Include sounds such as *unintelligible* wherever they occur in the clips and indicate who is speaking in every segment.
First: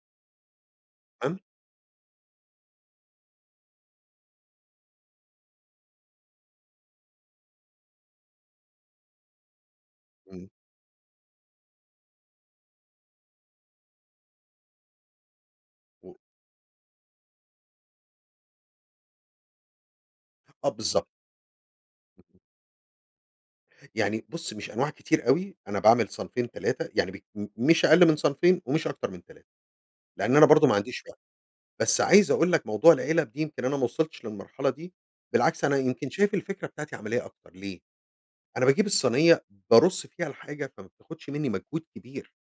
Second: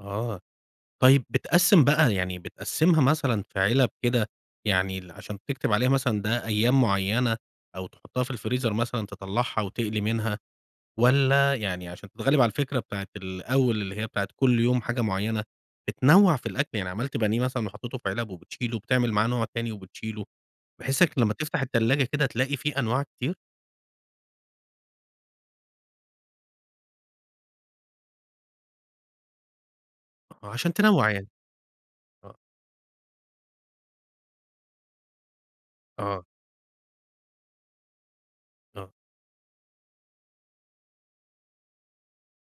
Speaker 1: آه، طيب
Speaker 2: امم.
Speaker 1: بتقَسّم بقى، يعني بتقَسّمها مثلًا في علب كده، يعني ال عشان تكتب عليها مثلًا ده أيام معينة أو تحطها في الفريزر مثلًا تطلعها وتقلي منها،
Speaker 2: امم.
Speaker 1: والّا يعني عشان تتغلب على الفكرة بتاعة الأول اللي هي بتاعة كل يوم حاجة معينة،
Speaker 2: و
Speaker 1: بتنوع في الأكل يعني عملت بانيه مثلًا وحطيته في علب وبتشيله وبتعمل معاه نوع تاني وبتشيله؟
Speaker 2: آه
Speaker 1: بحيث
Speaker 2: بالضبط.
Speaker 1: يك لما تفتح التلاجة كده تلاقي في أنواع كتير؟
Speaker 2: يعني بُص مش أنواع كتير اوي، أنا باعمل صنفين، 3 يعني بال مش أقل من صنفين ومش أكتر من 3، لأن أنا
Speaker 1: آه،
Speaker 2: برضه
Speaker 1: عشان
Speaker 2: ما عنديش
Speaker 1: تنوَّع
Speaker 2: وقت
Speaker 1: يعني،
Speaker 2: بس عايز
Speaker 1: آه.
Speaker 2: أقول لك موضوع العلب دي يمكن أنا ما وصلتش للمرحلة دي، بالعكس أنا يمكن
Speaker 1: آه.
Speaker 2: شايف الفكرة بتاعتي عملية أكتر، ليه أنا باجيب
Speaker 1: آه.
Speaker 2: الصينية بارُصّ فيها الحاجة فما بتاخدش مني مجهود كبير.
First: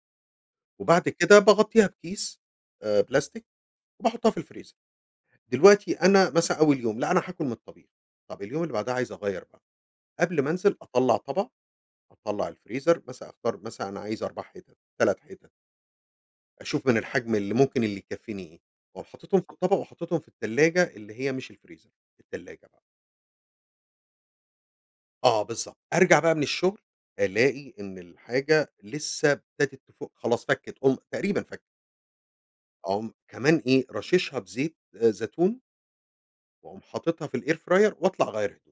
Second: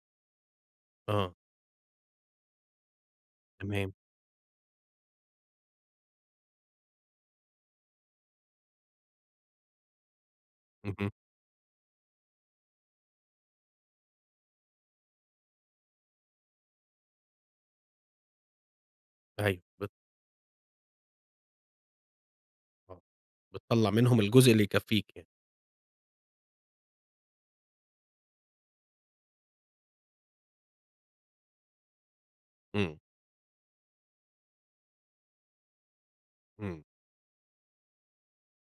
Speaker 2: وبعد
Speaker 1: آه.
Speaker 2: كده باغطيها بكيس آآ، بلاستيك
Speaker 1: تمام.
Speaker 2: وباحُطّها في الفريزر. دلوقتي أنا مثلًا أول يوم لأ، أنا هاكُل من الطبيخ، طب اليوم اللي بعدها عايز أغيّر بقى، قبل ما أنزل
Speaker 1: اهم.
Speaker 2: أطّلع طبق، أطلع الفريزر مثلًا أختار مثلًا أنا عايز 4 حتت، 3 حتت. أشوف من الحجم اللي ممكن اللي يكفيني إيه، وأقوم حاطِطهم في
Speaker 1: أيوه
Speaker 2: الطبق
Speaker 1: ب
Speaker 2: وحاطِطهم في التلاجة اللي هي مش الفريزر، التلاجة بقى.
Speaker 1: آه، بتطَلّع منهم الجزء اللي يكَفيك يعني.
Speaker 2: آه بالضبط، أرجع بقى من الشغل ألاقي إن الحاجة لسه ابتدت تفُك، خلاص فكت أولم تقريبًا فكِّت.
Speaker 1: امم.
Speaker 2: أقوم كمان إيه راشِشها بزيت زيتون. وأقوم
Speaker 1: امم.
Speaker 2: حاطِطها في الair fryer وأطلع أغيّر هدومي.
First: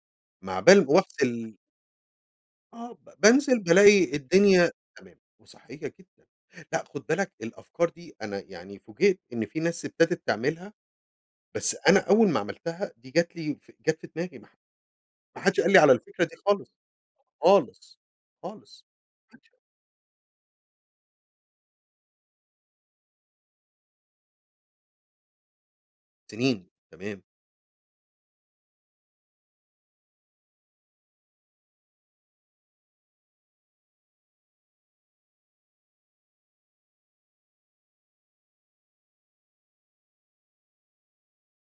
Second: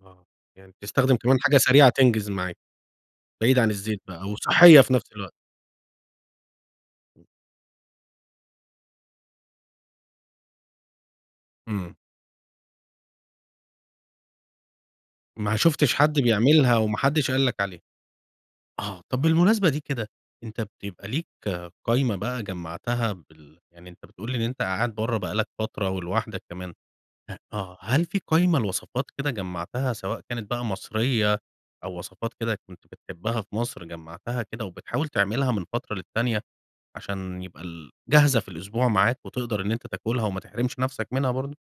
Speaker 1: آه،
Speaker 2: م
Speaker 1: يعني
Speaker 2: عبال ما
Speaker 1: بتستخدم
Speaker 2: رُحت
Speaker 1: كمان
Speaker 2: ال
Speaker 1: حاجة سريعة تنجز معاك.
Speaker 2: آه ب بانزل
Speaker 1: بعيد عن الزيت
Speaker 2: بالاقي
Speaker 1: بقى
Speaker 2: الدنيا
Speaker 1: وصحِّية في نفس
Speaker 2: تمام
Speaker 1: الوقت.
Speaker 2: وصحيّة جدًا، لأ خُد
Speaker 1: امم.
Speaker 2: بالك الأفكار دي أنا يعني فوجئت إن في ناس ابتدت تعملها، بس
Speaker 1: امم.
Speaker 2: أنا أول ما عملتها دي جات لي جات في دماغي، ما حد ما
Speaker 1: ما
Speaker 2: حدّش قال لي على
Speaker 1: شفتش حد
Speaker 2: الفكرة دي خالص،
Speaker 1: بيعملها وما حدش قال لك عليها،
Speaker 2: خالص، خالص.
Speaker 1: آه، طب
Speaker 2: *unintelligible*
Speaker 1: بالمناسبة دي كده أنت بتب بيبقى ليك قايمة بقى جمّعتها بال يعني أنت بتقول لي إن أنت قاعد بره بقى لك فترة ولوحدك
Speaker 2: سنين،
Speaker 1: كمان
Speaker 2: تمام.
Speaker 1: ه آه، هل في قايمة لوصفات كده جمّعتها سواء كانت بقى مصرية أو وصفات كده كنت بتحبها في مصر جمّعتها كده، وبتحاول تعملها من فترة للتانية، عشان يبقى ال جاهزة في الأسبوع معاك وتقدر إن أنت تاكلها وما تحرمش نفسك منها برضو؟